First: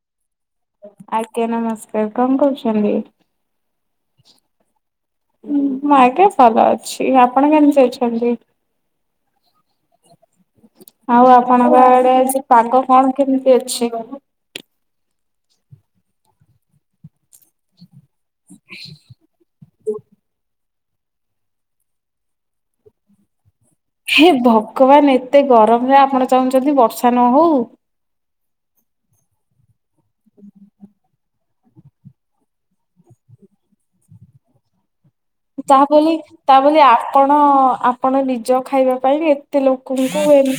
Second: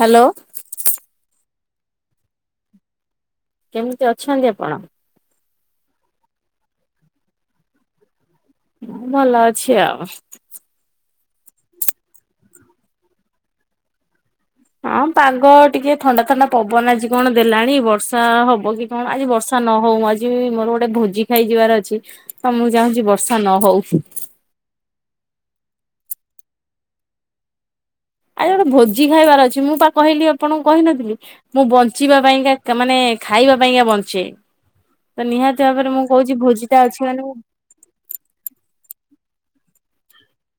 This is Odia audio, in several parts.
ହ୍ୟାଲୋ ଆଜ୍ଞା, ନମସ୍କାର କଣ କହୁଛନ୍ତି? କେମିତି ଅଛନ୍ତି ଆପଣ? ଉଁ, ମୁଁ ଆଜ୍ଞା ଭଲ ଅଛି। ଆପଣ କେମିତି ଅଛନ୍ତି? ମୁଁ ଭଲ ଅଛି ଆଉ। ଆଉ ଆପଣଙ୍କ ଆଡେ, ଆଜି ପାଗ କଣ କେମିତି ଅଛି? ହଁ ପାଗ ଟିକେ ଥଣ୍ଡା ଥଣ୍ଡା ପବନ ଆଜି କଣ ଦେଲାଣି ବର୍ଷା ହବ କି କଣ? ଆଜି ବର୍ଷା ନହଉ। ମୁଁ ଆଜି ମୋର ଗୋଟେ ଗୋଟେ ଭୋଜି ଖାଇଯିବାର ଅଛି। ତ ମୁଁ ଚାହୁଁଛି ବର୍ଷା ନ ହଉ ହେ ଭଗବାନ! ଏତେ ଗରମରେ ଆପଣ ଚାହୁଁଛନ୍ତି ବର୍ଷା ନହଉ? ଆରେ ଗୋଟେ ଭୋଜି ଖାଇବାର ଅଛି। ମୁଁ ପା କହିଲି ଆପଣଙ୍କୁ କହି ନଥିଲି? ମୁଁ ବଞ୍ଚିବା ପାଇଁକା, ମାନେ ଖାଇବା ପାଇଁକା ବଞ୍ଚେ। ତ ନିହାତି ତା ଭାବରେ ମୁଁ ବୋଲି କହୁଛି ତା ଭୋଜିଟା ବୋଲି ଅଛି ମାନେ ମୁଁ ଆପଣ! ଆପଣ ନିଜ ଖାଇବା ପାଇଁ ବି ତେ ଲୋକଙ୍କୁ ଏମ୍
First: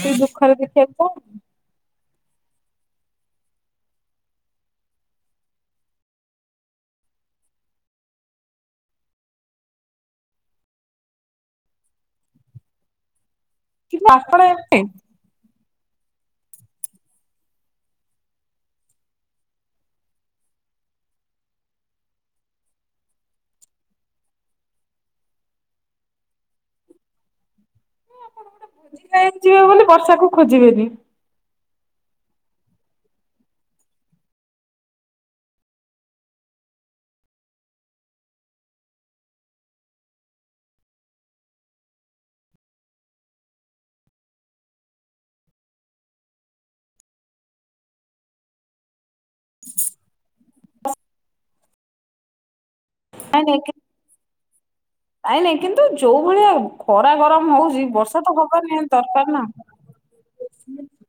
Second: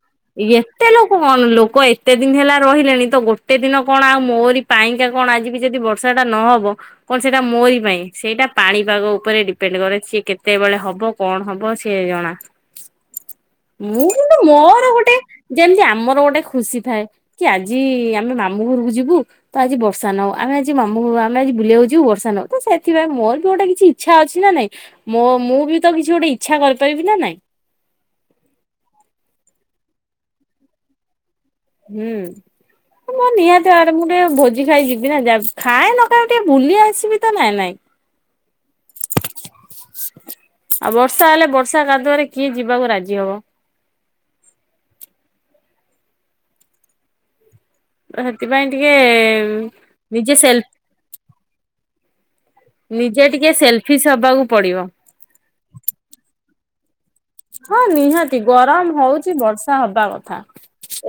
ଏତେ ଲୋକ କଣ! ଲୋକ ଏ ତେ ଦିନ ହେଲା ରହିଲେଣି, ତ ଗୋଟେ ଦିନ କଣ ଆଉ ମୋରି ପାଇଁକା କଣ ଆଜି ବି ଯଦି ବର୍ଷା ଟା ନହବ! କଣ ସେଇଟା ମୋରି ପାଇଁ ସେଇଟା, ପାଣିପାଗ ଉପରେ ଡିପେଣ୍ଡ କରେ। ସିଏ କେତେବେଳେ ହବ କଣ ହବ? ସିଏ ଅଣା। ମୁଁ କିନ୍ତୁ ଆପଣ ଏମିତି ମୋର ଗୋଟେ ଯେମିତି ଆମର ଗୋଟେ ଖୁସି ଥାଏ। କି ଆଜି ଆମେ ମାମୁଁ ଘରକୁ ଯିବୁ ତ ଆଜି ବର୍ଷା ନ ଆମେ ଆଜି ମାମୁଁ ଆମେ ଆଜି ବୁଲିଆକୁ ଯିବୁ, ବର୍ଷା ନଉ ତ ସେଥିପାଇଁ, ମୋର ବି ଗୋଟେ କିଛି ଇଛା ଅଛି ନା ନାଇଁ? ମୁଁ ବି ତ କିଛି ଗୋଟେ ଇଚ୍ଛା କରିପାରିବି ନା ନାଇଁ? ଜିଏ ବୋଲି ବର୍ଷାକୁ ଖୋଜିବେନି? ହୁଁ। ମୋ ନିହାତି ଆଡେ ମୁଁ ଟିକେ ଭୋଜି ଖାଇ ଯିବିନା। ଯା ଖାଏ ନ ଖାଏ ଟିକେ ଭୁଲି ଆସିବି ତ ନାଇଁ ନାଇଁ? [inaudible] ଆଉ ବର୍ଷା ହେଲେ, ବର୍ଷା କାଦୁଆରେ କିଏ ଯିବାକୁ ରାଜି ହବ? [inaudible] ହେଥିପାଇଁ ଟିକେ ନିଜେ ସେଲ୍ଫ ନିଜେ ନାଇଁ ଟିକେ ନାଇଁ ସେଲଫିସ୍ ହବାକୁ ପଡିବ। ନାଇଁ ନାଇଁ କିନ୍ତୁ ଯୋଉ ଭଳିଆ ଖରା ଗରମ ହଁ ହଉଛି ବର୍ଷା ତ ନିହାତି! ହବା ନିହାତି ଗରମ ଦରକାର ହଉଛି ନା। ବର୍ଷା ହବା କଥା।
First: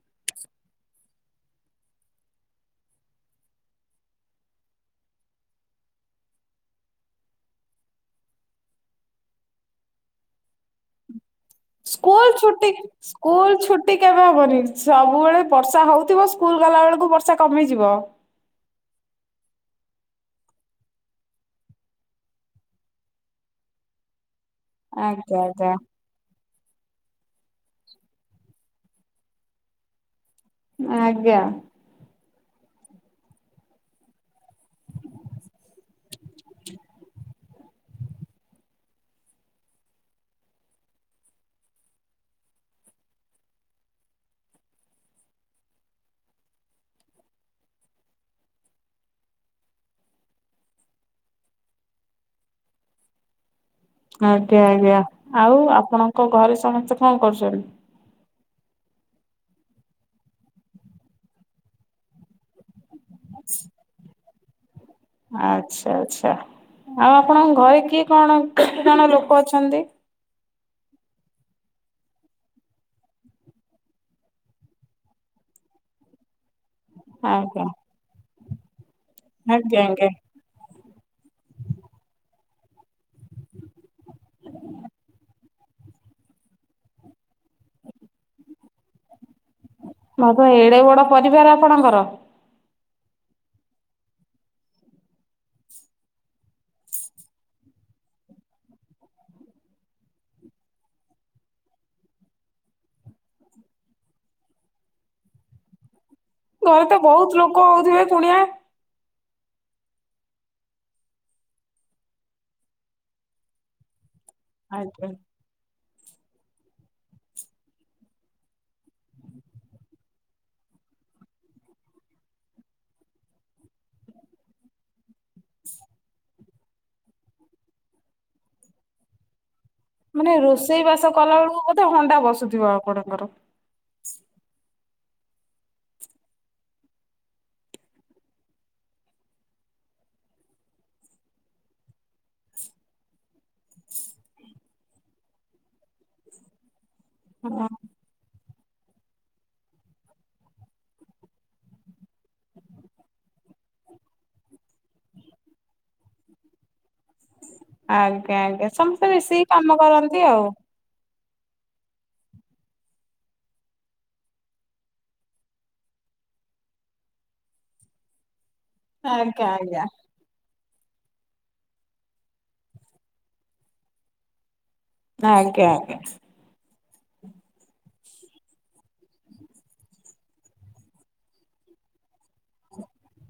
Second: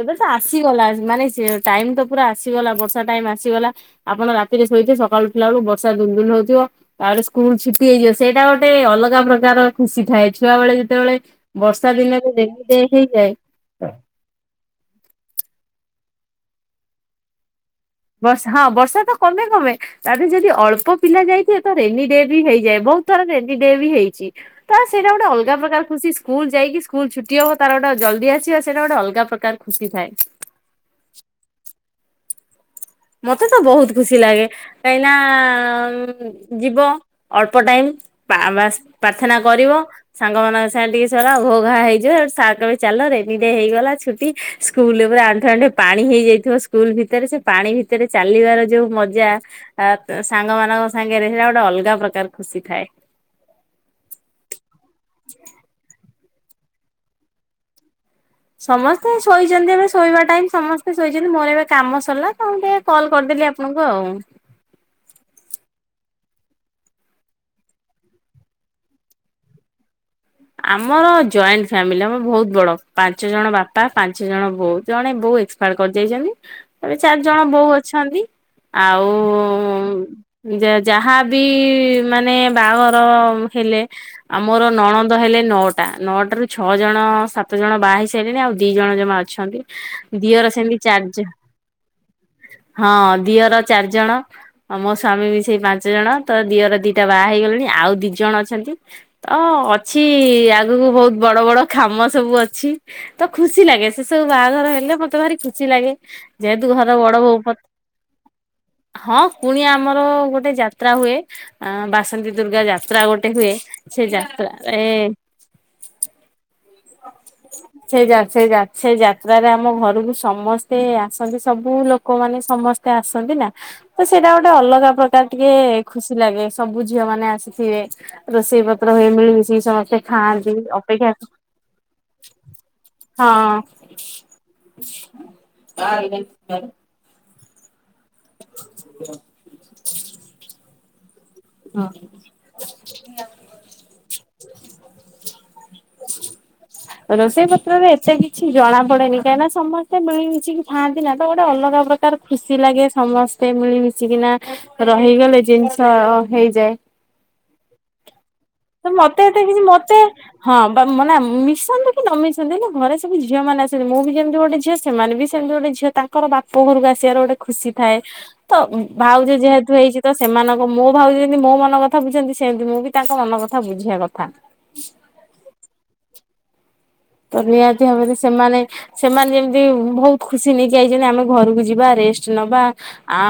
ଏବେ ତ ଆସିଗଲା। ମାନେ ସେ ଟାଇମ୍ ତ ପୁରା ଆସିଗଲା। ବର୍ଷା ଟାଇମ୍ ଆସିଗଲା। ଆପଣ ରାତିରେ ଶୋଇଥିବେ, ସକାଳୁ ଉଠ ଲା ଳକୁ, ବର୍ଷା ଦୁଲ୍ ଦୁଲ୍ ହଉଥିବ। ତାପରେ ସ୍କୁଲ ଛୁଟି ହେଇଯିବ। ସେଇଟା ଗୋଟେ ଅଲଗା ପ୍ରକାରର ଖୁସି ଥାଏ। ଚୁଆ ବେଳେ ଯେତେବେଳେ? ବର୍ଷା ଦିନରେ ସ୍କୁଲ ରେନି ଛୁଟି, ଡେ ହେଇଯାଏ ସ୍କୁଲ ଛୁଟି କେବେ ହବନି? ସବୁବେଳେ ବର୍ଷା ହଉ ଥିବ। ସ୍କୁଲ ଗଲା ବେଳକୁ ବର୍ଷା କମି ବର୍ଷ ହଁ ବର୍ଷ ତ କମେ କମେ ତାେରେ ଯଦି ଅଳ୍ପ ପିଲା ଯାଇଥିବେ ତ ରେନି ଡେ ବି ହେଇଯାଏ ବହୁତ ଥର ରେନି ଡେ ବି ହେଇଛି। ତ ସେଇଟା ଗୋଟେ ଆଜ୍ଞା ଅଲଗା ଆଜ୍ଞା ପ୍ରକାର ଖୁସି ସ୍କୁଲ ଯାଇକି ସ୍କୁଲ ଛୁଟି ହବ ତାର ଗୋଟେ ଜଲଦି ଆସିବ ସେଇଟା ଗୋଟେ ଅଲଗା ପ୍ରକାର ଖୁସି ଥାଏ। ଆଜ୍ଞା। ମତେ ତ ବହୁତ ଖୁସି ଲାଗେ କାହିଁନା ଯିବ ଅଳ୍ପ ଟାଇମ୍ ବାସ ପ୍ରାର୍ଥନା କରିବ ସାଙ୍ଗମାନାନଙ୍କ ସାଏ ଟିକେ ସ ଘୋ ଘା ହେଇଯିବ ଚାଲ ରେନି ଡେ ହେଇଗଲା ଛୁଟି ସ୍କୁଲ ଉପରେ ଆଣ୍ଠେ ଆଣ୍ଠେ ପାଣି ହେଇଯାଇଥିବ ସ୍କୁଲ ଭିତରେ ସେ ପାଣି ଭିତରେ ଭିତରେ ଚାଲିବାର ଯୋଉ ମଜା ସାଙ୍ଗ ମାନଙ୍କ ସାଙ୍ଗରେ ସେଇଟା ଗୋଟେ ଅଲଗା ପ୍ରକାର ଖୁସି ଥାଏ। ହ [unintelligible] ଆଜ୍ଞା-ଆଜ୍ଞା ଆଉ ଆପଣଙ୍କ ଘରେ ସମସ୍ତେ କଣ କରୁଛନ୍ତି? ସମସ୍ତେ ଶୋଇଛନ୍ତି ଏମ ଶୋଇବା ଟାଇମ ସମସ୍ତେ ଶୋଇଛନ୍ତି ମୋର ଏବେ କାମ ସରିଲା ତ ଟିକେ କଲ୍ କରିଦେଲି ଆପଣଙ୍କୁ ଆଉ। ଆଚ୍ଛା-ଆଚ୍ଛା। ଆଉ ଆପଣଙ୍କ ଘରେ କିଏ କଣ କେତେ ଜଣ ଲୋକ ଅଛନ୍ତି? ଆମର ଜଏଣ୍ଟ ଫ୍ୟାମିଲି ଆମର ବହୁତ ବଡ ପାଞ୍ଚ ଜଣ ବାପା ପାଞ୍ଚ ଜଣ ବୋଉ ଜଣେ ବୋଉ ଏକ୍ସପାଡ କରିଯାଇଛନ୍ତି ଏ ଚାରି ଜଣ ଆଜ୍ଞା ବୋଉ ଅଛନ୍ତି। ଆଉ ଆଜ୍ଞା ଆଜ୍ଞା ଯାହାବି ମାନେ ବାହାଘର ହେଲେ ଆମର ନଣ ହେଲେ ନଅଟା ନଅଟା ରୁ ଛଅ ଜଣ ସାତ ଜଣ ବାହା ହେଇ ସାରିଲେଣି ଆଉ ଦି ଜଣ ଜମା ଅଛ ଅଛନ୍ତି ବାବା ଦିଅର ଏଡେ ସେମିତି ବଡ ଚାରିଜ ପରିବାର ଆପଣଙ୍କର। ହଁ ଦିଅର ଚାରିଜଣ ମୋ ସ୍ଵାମୀ ବି ସେଇ ପାଞ୍ଚ ଜଣ ତ ଦିଅର ଦିଟା ବାହା ହେଇଗଲେଣି। ଆଉ ଦି ଜଣ ଅଛନ୍ତି ତ ଅଛି ଆଗକୁ ବହୁତ ବଡ଼ ବଡ଼ ଖାମ ସବୁ ଅଛି ତ ଖୁସି ଲାଗେ ସେ ସବୁ ବାହାଘର ହେଲେ ମତେ ଭାରି ଖୁସି ଲାଗେ ଯେହେତୁ ଘରେ ଘର ତ ବଡ଼ ବହୁତ ବୋଉ। ଲୋକ ହଉଥିବେ କୁଣିଆ। ହଁ କୁଣିଆ ଆମର ଗୋଟେ ଯାତ୍ରା ହୁଏ ବାସନ୍ତି ଦୁର୍ଗା ଯାତ୍ରା ଗୋଟେ ହୁଏ। ସେ ଯାତ୍ରା ଆଜ୍ଞା ଏ ସେ ଯ ସେ ସେ ଯାତ୍ରାରେ ଆମ ଘରକୁ ସମସ୍ତେ ଆସନ୍ତି ସବୁ ଲୋକମାନେ। ସମସ୍ତେ ଆସନ୍ତି ନା ତ ସେଇଟା ଗୋଟେ ଅଲଗା ପ୍ରକାର ତା ଟିକେ ଖୁସି ଲାଗେ ସବୁ ଝିଅ ମାନେ ଆସିଥିବେ ରୋଷେଇ ପତ୍ର ହୁ ମିଳିମିଶି ସମ ସେ ମାନେ ଖାଆନ୍ତି ରୋଷେଇ ବାସ ଅପେକ୍ଷା କଲା ବେଳକୁ ବୋଧେ ହଣ୍ଡା ବସୁଥିବ ଆପଣଙ୍କର। ହଁ। ହଁ। ରୋଷେଇ ପତ୍ରରେ ଏତେକି କିଛି ଜଣା ପଡେନି କାହିଁକିନା ସମସ୍ତେ ମିଳିମିଶିକି ଥାଆନ୍ତି ନା ତ ଗୋଟେ ଅଲଗା ପ୍ରକାର ଖୁସି ଲାଗେ ସମସ୍ତେ ସେ ମିଳିମିଶିକିନା ରହିଗଲେ ଜିନିଷ ହେଇଯାଏ। ଆଜ୍ଞା-ଆଜ୍ଞା ତ ସମସ୍ତେ ମତେ ଏତେ ମିଶିକି କିଛି କାମ ମତେ କରନ୍ତି ଆଉ। ହଁ ବା ମାନାମ୍। ମିଶନ୍ତୁ କି ନ ମିଶନ୍ତି ହେଲେ ଘରେ ସବୁ ଝିଅମାନେ ଆସିଲେଣି। ମୁଁ ବି ଯେମିତି ଗୋଟେ ଝିଅ ସେମାନେ ବି ସେମିତି ଗୋଟେ ଝିଅ ତାଙ୍କର ବାପ ଘରକୁ ଆସିବାର ଗୋଟେ ଖୁସି ଥାଏ ତ ଭାଉଜ ଆଜ୍ଞା ଯେହେତୁ ଆଜ୍ଞା। ହେଇଛି ତ ସେମାନଙ୍କ ମୋ ଭାଉଜ ଯେମିତି ମୋ ମନ କଥା ବୁଝନ୍ତି ସେମିତି ମୁଁ ବି ତାଙ୍କ ମନ କଥା ବୁଝିବା କଥା। ଆଜ୍ଞା-ଆଜ୍ଞା। ତ ନିହାତି ଭାବରେ ସେମାନେ ସେମାନେ ଯେମିତି ବହୁତ ଖୁସି ନେଇକି ଯାଇଛନ୍ତି ଆମେ ଘରକୁ ଯିବ ରେଷ୍ଟ ନବା ଆ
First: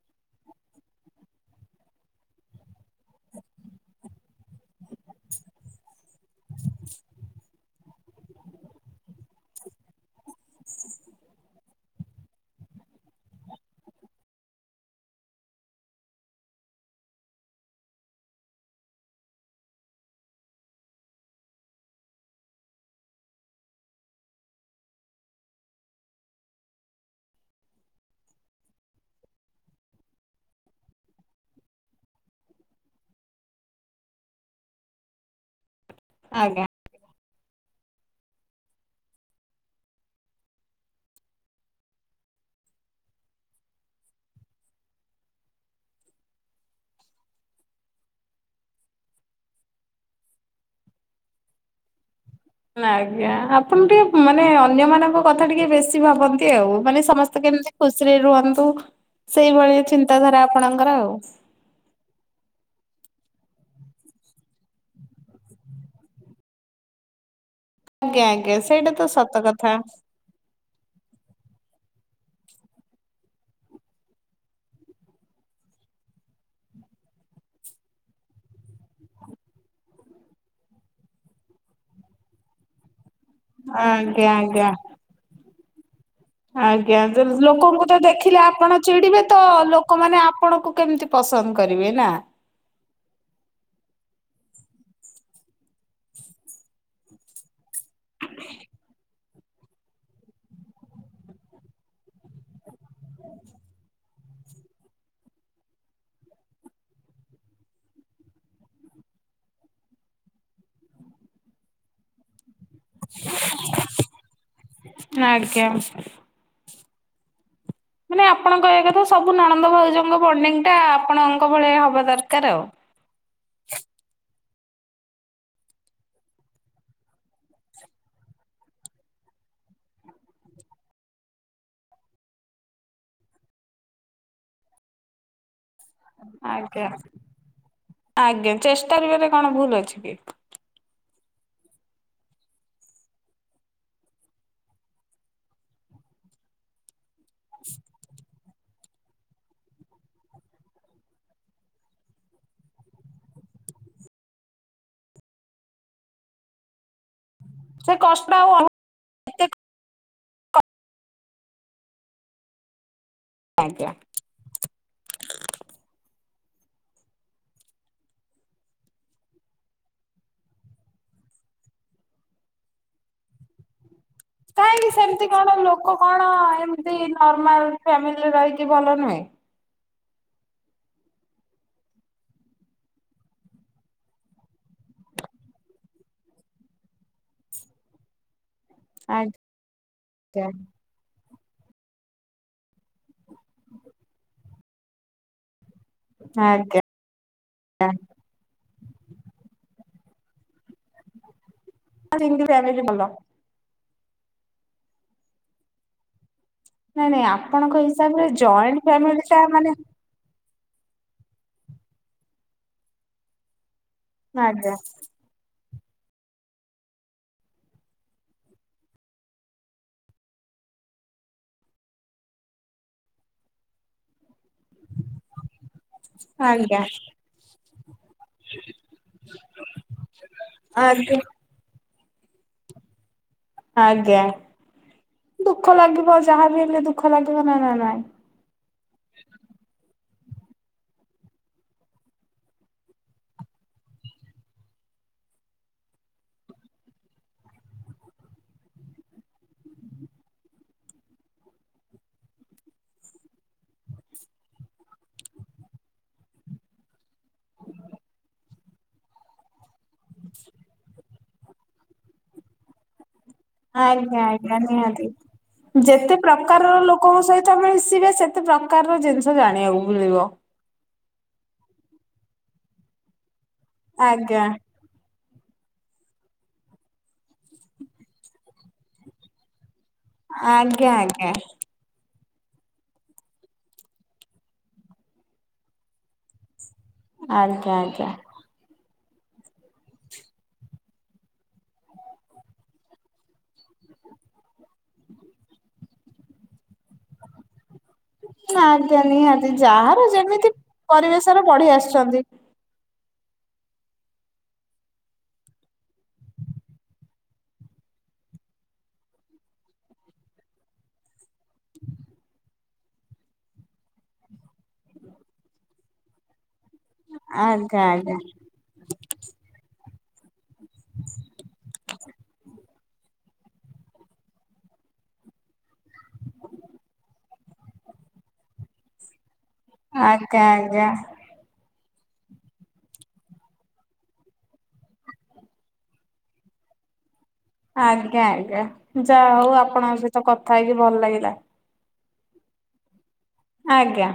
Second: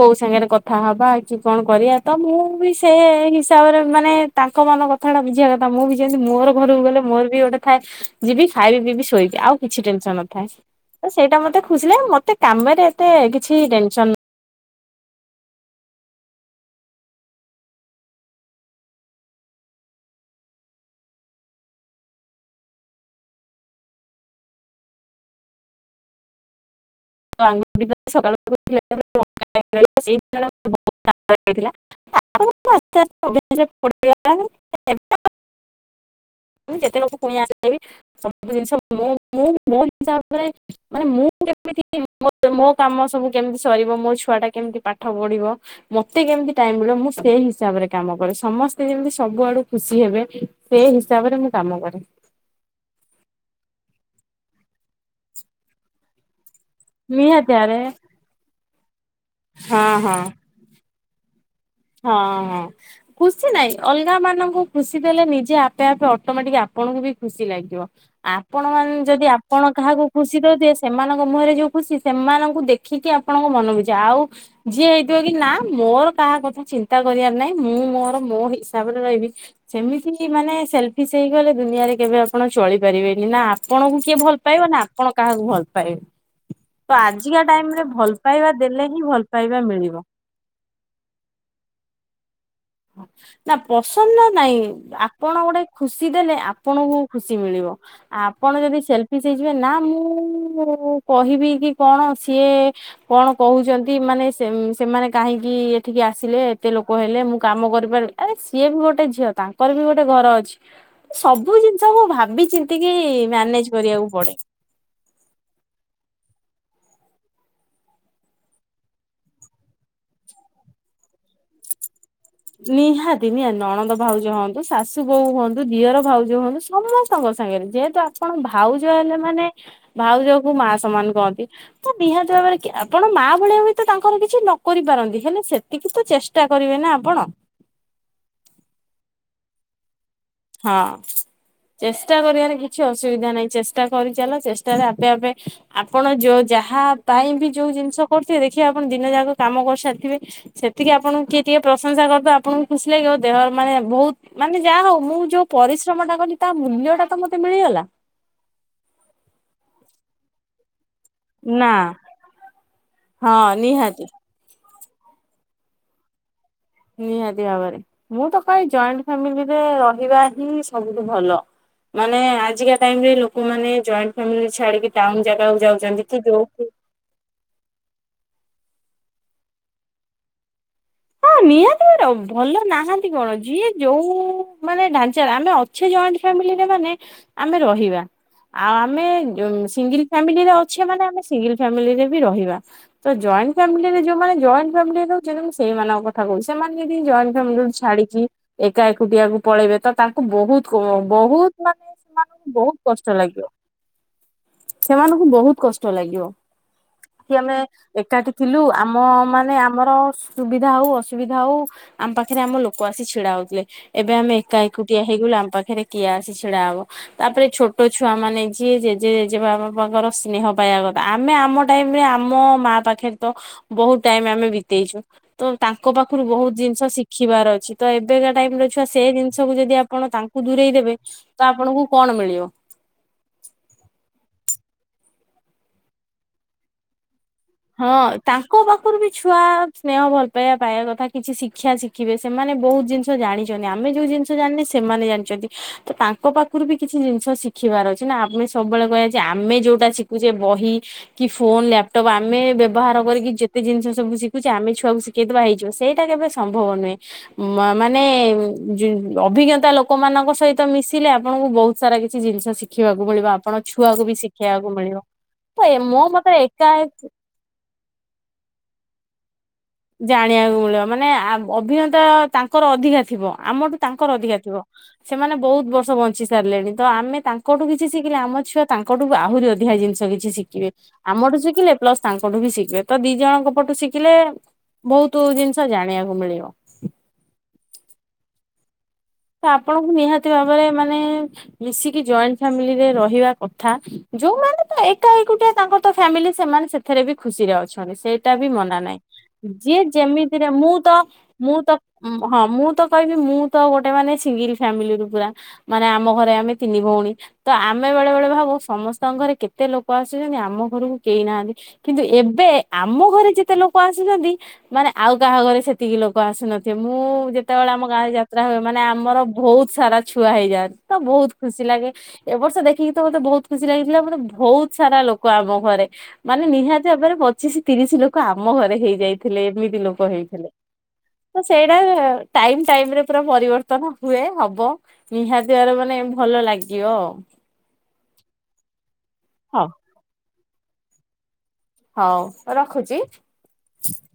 ବୋଉ ସାଙ୍ଗରେ କଥା ହବା କି କଣ କରିବା ତ ମୁଁ ବି ସେ ସେ ହିସାବରେ ମାନେ ତାଙ୍କ ମନ କଥାଟା ବୁଝିବା କଥା ମୁଁ ବି ଯେମିତି ମୋର ଘରକୁ ଗଲେ ମୋର ବି ଗୋଟେ ଥାଏ ଯିବି ଖାଇବି ପିିବି ଶୋଇକି ଆଉ କିଛି ଟେନସନ ନଥାଏ ତ ସେଇଟା ମତେ ଖୁସିିଲେ ମତେ ମୋତେ କାମରେ ଏତେ କିଛି ଟେନସନ [unintelligible] [unintelligible] ଆଜ୍ଞା ଯେତେକଥା ପୁଣି ଆସିବି ସବୁ ଜିନିଷ ମୁଁ ମୁଁ ମୋ ହିସାବରେ ମାନେ ମୁଁ କେମିତି ମୋ କାମ ସବୁ କେମିତି ସରିବ ମୋ ଛୁଆଟା କେମିତି ପାଠ ପଢି଼ବ ମତେ କେମିତି ଟାଇମ ମିଳିବ ମୁଁ ସେଇ ହିସାବରେ କାମ କରେ ସମସ୍ତେ ଯେମିତି ସବୁଆଡୁ ଖୁସି ହେବେ ସେ ସେ ହିସାବରେ ମୁଁ କାମ କରେ। ଆଜ୍ଞା ଆପଣ ଟିକେ ମାନେ ଅନ୍ୟ ମାନଙ୍କ କଥା ଟିକେ ବେଶୀ ଭାବନ୍ତି? ସେ ଆଉ ମାନେ ସମସ୍ତେ ନିହାତି କେମିତି ଆରେ ଖୁସିରେ ରୁହନ୍ତୁ ସେଇ ହଁ ଭଳିଆ ହଁ। ଚିନ୍ତାଧାରା ଆପଣଙ୍କର ଆଉ। ହଁ ହଁ ଖୁସି ନାଇଁ ଅଲଗା ମାନଙ୍କୁ ଖୁସି ଦେଲେ ନିଜେ ଆପେ ଆପେ ଅଟୋମେଟିକ ଆପଣଙ୍କୁ ବି ଖୁସି ଲାଗିବ ଆଜ୍ଞା ଆଜ୍ଞା ସେଇଟା ଆପଣମାନ ତ ଯଦି ସତ ଆପଣ କଥା କାହାକୁ ଖୁସି ଦଉଥି ସେମାନଙ୍କ ମୁହଁରେ ଯୋଉ ଖୁସି ସେମାନଙ୍କୁ ଦେଖିକି ଆପଣଙ୍କ ମନ ବୁଯା ଆଉ ଯିଏ ହେଇଥିବ କି ନା ମୋର କାହା କଥା ଚିନ୍ତା କରିବାର ନାହିଁ ମୁଁ ମୋର ମୋ ହିସାବରେ ରହିବି ସେମିତି ମାନେ ସେଲଫିସ୍ ହେଇ ଗଲେ ଦୁ ଦୁନିଆରେ କେବେ ଆପଣ ଚଳିପାରିବେନି ନା ଆପଣଙ୍କୁ କିଏ ଆଜ୍ଞା ଭଲ ଆଜ୍ଞା। ପାଇବ ନା ଆପଣ କାହାକୁ ଭଲ ପାଇବେ। ତ ଆଜ୍ଞା ଦେ ଆଜିକା ଟାଇମ ରେ ଲୋକଙ୍କୁ ତ ଭଲ ଦେଖିଲେ ପାଇବା ଆପଣ ଦେଲେ ହିଁ ଭଲ ଚିଡିବେ ତ ପାଇବା ମିଳିବ। ଲୋକମାନେ ଆପଣଙ୍କୁ କେମିତି ପସନ୍ଦ କର କରିବେ ନା ନା ପସନ୍ଦ ନାଇଁ ଆପଣ ଗୋଟେ ଖୁସି ଦେଲେ ଆପଣଙ୍କୁ ଖୁସି ମିଳିବ। ଆପଣ ଯଦି ସେଲ୍ଫ ସେଲଫିସ ହେଇଯିବେ ନା ମୁଁ କହିବି କି କଣ ସିଏ କଣ କହୁଛନ୍ତି? ମାନେ ସେ-ସେମାନେ କାହିଁକି ଏଠିକି ଆସିଲେ ଏତେ ଲୋକ ହେଲେ କାମ କରିପାରିଲି ଆରେ ସିଏ ବି ଗୋଟେ ଝିଅ ତାଙ୍କର ବି ଗୋଟେ ଘର ଅଛି ସବୁ ଜିନିଷ ମୁଁ ଭାବି ଚି ଟିକେ ମାନେଜ କରିବାକୁ ପଡେ଼। ଆଜ୍ଞା। ମାନେ ଆପଣଙ୍କ ଏ କଥା ସବୁ ନଣନ୍ଦ ଭାଉଜଙ୍କ ବଣ୍ଡିଙ୍ଗ ଟା ଆପଣଙ୍କ ଭଳିଆ ହବା ଦରକା ନିହାତି ନିଆ ନଣନ୍ଦ ଭାଉଜ ହଁ। ଶାଶୁ ବୋଉ ହୁଅନ୍ତୁ ଦିଅର ଭାଉଜ ହୁଅନ୍ତୁ ସମସ୍ତଙ୍କ ସାଙ୍ଗରେ ଯେହେତୁ ଆପଣ ଭାଉଜ ହେଲେ ମାନେ ଭାଉଜକୁ ମା ସମାନ କହନ୍ତି ତ ନିହାତି ଭାବରେ ଆପଣ ମା ଭଳିଆ ହୁଏ ତ ତାଙ୍କର କିଛି ନ ନ କରିପାରନ୍ତି ହେଲେ ସେତିକି ତ ଚେଷ୍ଟା କରିବେ ଆଜ୍ଞା ନା ଆପଣ? ଆଜ୍ଞା ଚେଷ୍ଟା କରିବରେ କଣ ଭୁଲ ଅଛି କି? ହଁ। ଚେଷ୍ଟା କରିବାରେ କିଛି ଅସୁବିଧା ନାହିଁ ଚେଷ୍ଟା କରିଚଲ ଚେଷ୍ଟାରେ ଆପେ ଆପେ ଆପଣ ଯୋଉ ଯାହା ପାଇଁ ବି ଯୋଉ ଜିନିଷ କରୁଥିବ ଦେଖିବା ଆପଣ ଦିନ ଯାକ କାମ କରିସାରିଥିବେ ସେତିକି ଆପଣ କିଏ ଟିକେ ପ୍ରଶଂସା କରିଦେ ଆପଣଙ୍କୁ ଖୁସି ଲାଗିବ ଦେହ ମାନେ ବହୁତ ମାନେ ଯାହା ହଉ ମୁଁ ଯୋଉ ପରିଶ୍ରମ ଟା କଲି ତା ମୂଲ୍ୟଟା ତ ମତେ ମିଳିଗଲା ସେ କଷ୍ଟା ଆଉ [unintelligible] ତେ ନା ହଁ ଆଜ୍ଞା ନିହାତି। ନିହାତି ଭାବରେ ମୁଁ ତ କହେ ଜଏଣ୍ଟ ଫାମିଲିରେ ରହିବା ହିଁ ସବୁଠୁ ଭଲ। ମାନେ ଆଜିକା ଟାଇମରେ ଲୋକମାନେ ଜ କାହିଁକି ସେମିତି କଣ ଲୋକ କି କଣ ଯୋଉ ଏମିତି ନର୍ମାଲ ଫ୍ୟାମିଲିରେ ରହିି ଭଲ ନୁହେଁ? ହଁ ନିହାତି ମ୍ୟାଡ଼ାମ ଭଲ ନାହାନ୍ତି କଣ ଯିଏ ଯୋଉ ମାନେ ଢାଞ୍ଚାରେ ଆମେ ଅଛେ ଜ ପ୍ୟାମିଲିରେ ମାନେ ଆମେ ରହିବା। ଆଉ ଆମେ ଯୋ ସିଙ୍ଗଲ ଆଜ୍ଞା ଫ୍ୟାମିଲିରେ ଅଛେ ମାନେ ଆମେ ସିଙ୍ଗଲ ଫାମିଲିରେ ବି ରହିବା ତ ଜଏଣ୍ଡ ଫାମିଲିରେ ଯୋଉ ମାନେ ଜଏଣ୍ଟ ଫାମିଲ ରେ ରହୁଛନ ମୁଁ ସେମାନେ କଥା କହୁଛି ସେମାନେ ଆଜ୍ଞା ଯଦି ଜଏଣ୍ଡ ଫ୍ୟାମିଲି ରୁ ଛାଡିକି ଏକା ଏକୁଟିଆକୁ ପଳେଇବେ ତ ତାଙ୍କୁ ବହୁତ କୋ ବହୁତ ମାନେ ଆ ସେମାନଙ୍କୁ ବହୁତ [unintelligible] ଭଲ। କଷ୍ଟ ଲାଗିବ ସେମାନଙ୍କୁ ବହୁତ କଷ୍ଟ ଲାଗିବ। ନାଇଁ ନାଇଁ କି ଆମେ ଆପଣଙ୍କ ହିସାବରେ ଏକାଠି ଥିଲୁ ଜଏଣ୍ଟ ଆମ ଫ୍ୟାମିଲି ଟା ମାନେ ଆମର ସୁବିଧା ହଉ ଅସୁବିଧା ହଉ ଆମ ପାଖରେ ଆମ ଲୋକ ଆସି ଛିଡା ହଉଥିଲେ। ଏବେ ଆମେ ଏକା ଆଜ୍ଞା ଏକୁଟିଆ ହେଇଗଲୁ ଆମ ପାଖରେ କିଏ ଆସି ଛିଡା ହବ ତାପରେ ଛୋଟ ଛୁଆ ମାନେ ଯିଏ ଜେଜେ ଜେଜେ ବାପାଙ୍କର ସ୍ନେହ ପାଇବା ଆମେ ଆମ ଟାଇମରେ ଆମ ମା ପାଖରେ ତ ବହୁତ ଟାଇମ ଆମେ ବିତେଇଛୁ ତ ତାଙ୍କ ପାଖରୁ ବହୁତ ଆଜ୍ଞା ଜିନିଷ ଶିଖିବାର ଅଛି। ତ ଏବେକା ଟାଇମ ର ଛୁଆ ସେ ଜିନିଷକୁ ଯଦି ଆପଣ ତାଙ୍କୁ ଦୂରେଇ ଦେେବେ ଆଜ୍ଞା ତ ଆପଣଙ୍କୁ କଣ ମିଳିବ? ଆଜ୍ଞା ଦୁଃଖ ଲାଗିବ ଯାହାବି ହେଲେ ଦୁଃଖ ଲାଗି ହଁ ତାଙ୍କ ପାଖରୁ ବି ଛୁଆ ସ୍ନେହ ଭଲ ପାଇବା ପାଇବା କଥା କିଛି ଶିକ୍ଷା ଶିଖିବେ ସେମାନେ ବହୁତ ଜିନିଷ ଜାଣିଚନ୍ତି ଆମେ ଯୋଉ ଜିନିଷ ଜାଣିନେ ସେ ମାନେ ଜାଣିଚନ୍ତି ତ ତାଙ୍କ ପାଖରୁ ବି କିଛି ଜିନିଷ ଶିଖିବାର ଅଛି ନା ଆମେ ସବୁବେଳେ କହିବା ଯେ ଆମେ ଯୋଉଟା ସିକୁଚେ ବହି କି ଫୋନ ଲ୍ୟାପଟପ ଆ ମେ ବ୍ୟବହାର କରିକି ଯେତେ ଜିନିଷ ସବୁ ଶିଖୁଛେ ଆମେ ଛୁଆକୁ ଶିଖେଇଥିବା ହେଇଯିବ ସେଇଟା କେବେ ସମ୍ଭବ ନୁହେଁ। ମ-ମାନେ ଯୋ ଅଭିଜ୍ଞତା ଲୋ କମାନଙ୍କ ସହିତ ମିଶିଲେ ଆପଣଙ୍କୁ ବହୁତ ସାରା କିଛି ଜିନିଷ ଶିଖିବାକୁ ମିଳିବ। ଆପଣ ଛୁଆକୁ ବି ଆଜ୍ଞା ଆଜ୍ଞା ଶିଖେଇବାକୁ ମିଳିବ ନିହାତି। ତ ମୋ ମତରେ ଏକାଏ ତମେ ସିଟା ସେତେ ପ୍ରକାରର ଜିନିଷ ଜାଣି ଜାଣିବାକୁ ମିଳିବ ମାନେ ଆ-ଅଭିଜ୍ଞତା ତାଙ୍କର ଅଧିକା ଥିବ। ଆମଠୁ ତାଙ୍କର ଅଧିକା ଆଜ୍ଞା ଥିବ। ସେମାନେ ବହୁତ ବର୍ଷ ବଞ୍ଚି ସାରିଲେଣି ତ ଆମେ ତାଙ୍କଠୁ କିଛି ଶିଖିଲେ ଆମ ଛୁଅ ତାଙ୍କଠୁ ଆହୁରି ଅଧିକା ଜିନିଷ କିଛି ଶିଖିବେ ଆଜ୍ଞା ଆଜ୍ଞା ଆମଠୁ ଶିଖିଲେ ପ୍ଲସ ତାଙ୍କଠୁ ବି ଶିଖିବେ ତ ଦି ଜଣଙ୍କ ପଟୁ ଶିକିଲେ ବହୁତ ଜିନିଷ ଜାଣିବାକୁ ମିଳିବ। ଆଜ୍ଞା ଆଜ୍ଞା। ତ ଆପଣଙ୍କୁ ନିହାତି ଭାବରେ ମାନେ ମିଶିକି ଜଏଣ୍ଟ ଫ୍ୟାମିଲିରେ ରହିବା କଥା। ଯୋଉମାନେ ତ ଏକା ଏକୁଟିଆ ତାଙ୍କର ତ ଫ୍ୟାମିଲି ସେମାନେ ସେଥିରେ ବି ଖୁସିରେ ଅଛ ସେଇଟା ବି ମନା ନାଇଁ ଆଜ୍ଞା ଦିଦି ଯିଏ ଯେମିତିରେ ମୁଁ ତ କରିବି। ମୁଁ ତ ହଁ ମୁଁ ତ କହିବି ମୁଁ ତ ଗୋ ଟେ ମାନେ ସିଙ୍ଗିଲ ଫାମିଲି ରୁ ପୁରା ମାନେ ଆମ ଘରେ ଆମେ ତିନି ଭଉଣୀ ତ ଆମେ ବେଳେବେଳେ ଭାବୁ ସମ ମସ୍ତଙ୍କ ଘରେ କେତେ ଲୋକ ଆସୁଚନ୍ତି ଆମ ଘରକୁ କେହି ନାହାନ୍ତି କିନ୍ତୁ ଏବେ ଆମ ଘରେ ଯେତେ ଲୋକ ଆସୁଚନ୍ତି ମାନେ ଆଉ କାହା ଘରେ ସେତିକି ଲୋକ ଆସୁନ ଥିବେ ମୁଁ ଯେତେବେଳେ ଆଜ୍ଞା ଆମ ଗାଁରେ ଆଜ୍ଞା ଯାତ୍ରା ହୁଏ ମାନେ ଆମର ବହୁତ ସାରା ଛୁଆ ହେଇଯାଆ ତ ବହୁତ ଖୁସି ଲାଗେ ଏ ବର୍ଷ ଦେଖିକି ତ ମତେ ବହୁତ ଖୁସି ଲାଗିଥିଲା ମତେ ବହୁତ ସାରା ଲୋକ ଆମ ଘରେ ମାନେ ନିହାତି ଭାବରେ ପଚିଶ ତିରିଶ ଲୋକ ଆମ ଘରେ ହେଇଯାଇ ଥିଲେ ଏମିତି ଲୋକ ଆଜ୍ଞା ହେଇଥିଲେ ଆଜ୍ଞା ତ ସେଇଟା ଟାଇମ୍ ଟାଇମ୍ ରେ ପୁରା। ପରିବର୍ତ୍ତନ ହୁଏ ହବ ନିହାତି ଭାବରେ ମାନେ ଭଲ ଲାଗିବ। ଆଜ୍ଞା ଆଜ୍ଞା ଯାହା ହଉ ଆଉ। ଆପଣଙ୍କ ସହିତ କଥା ହେଇକି ଭଲ ଲାଗିଲା। ହଉ ରଖୁଚି। ଆଜ୍ଞା।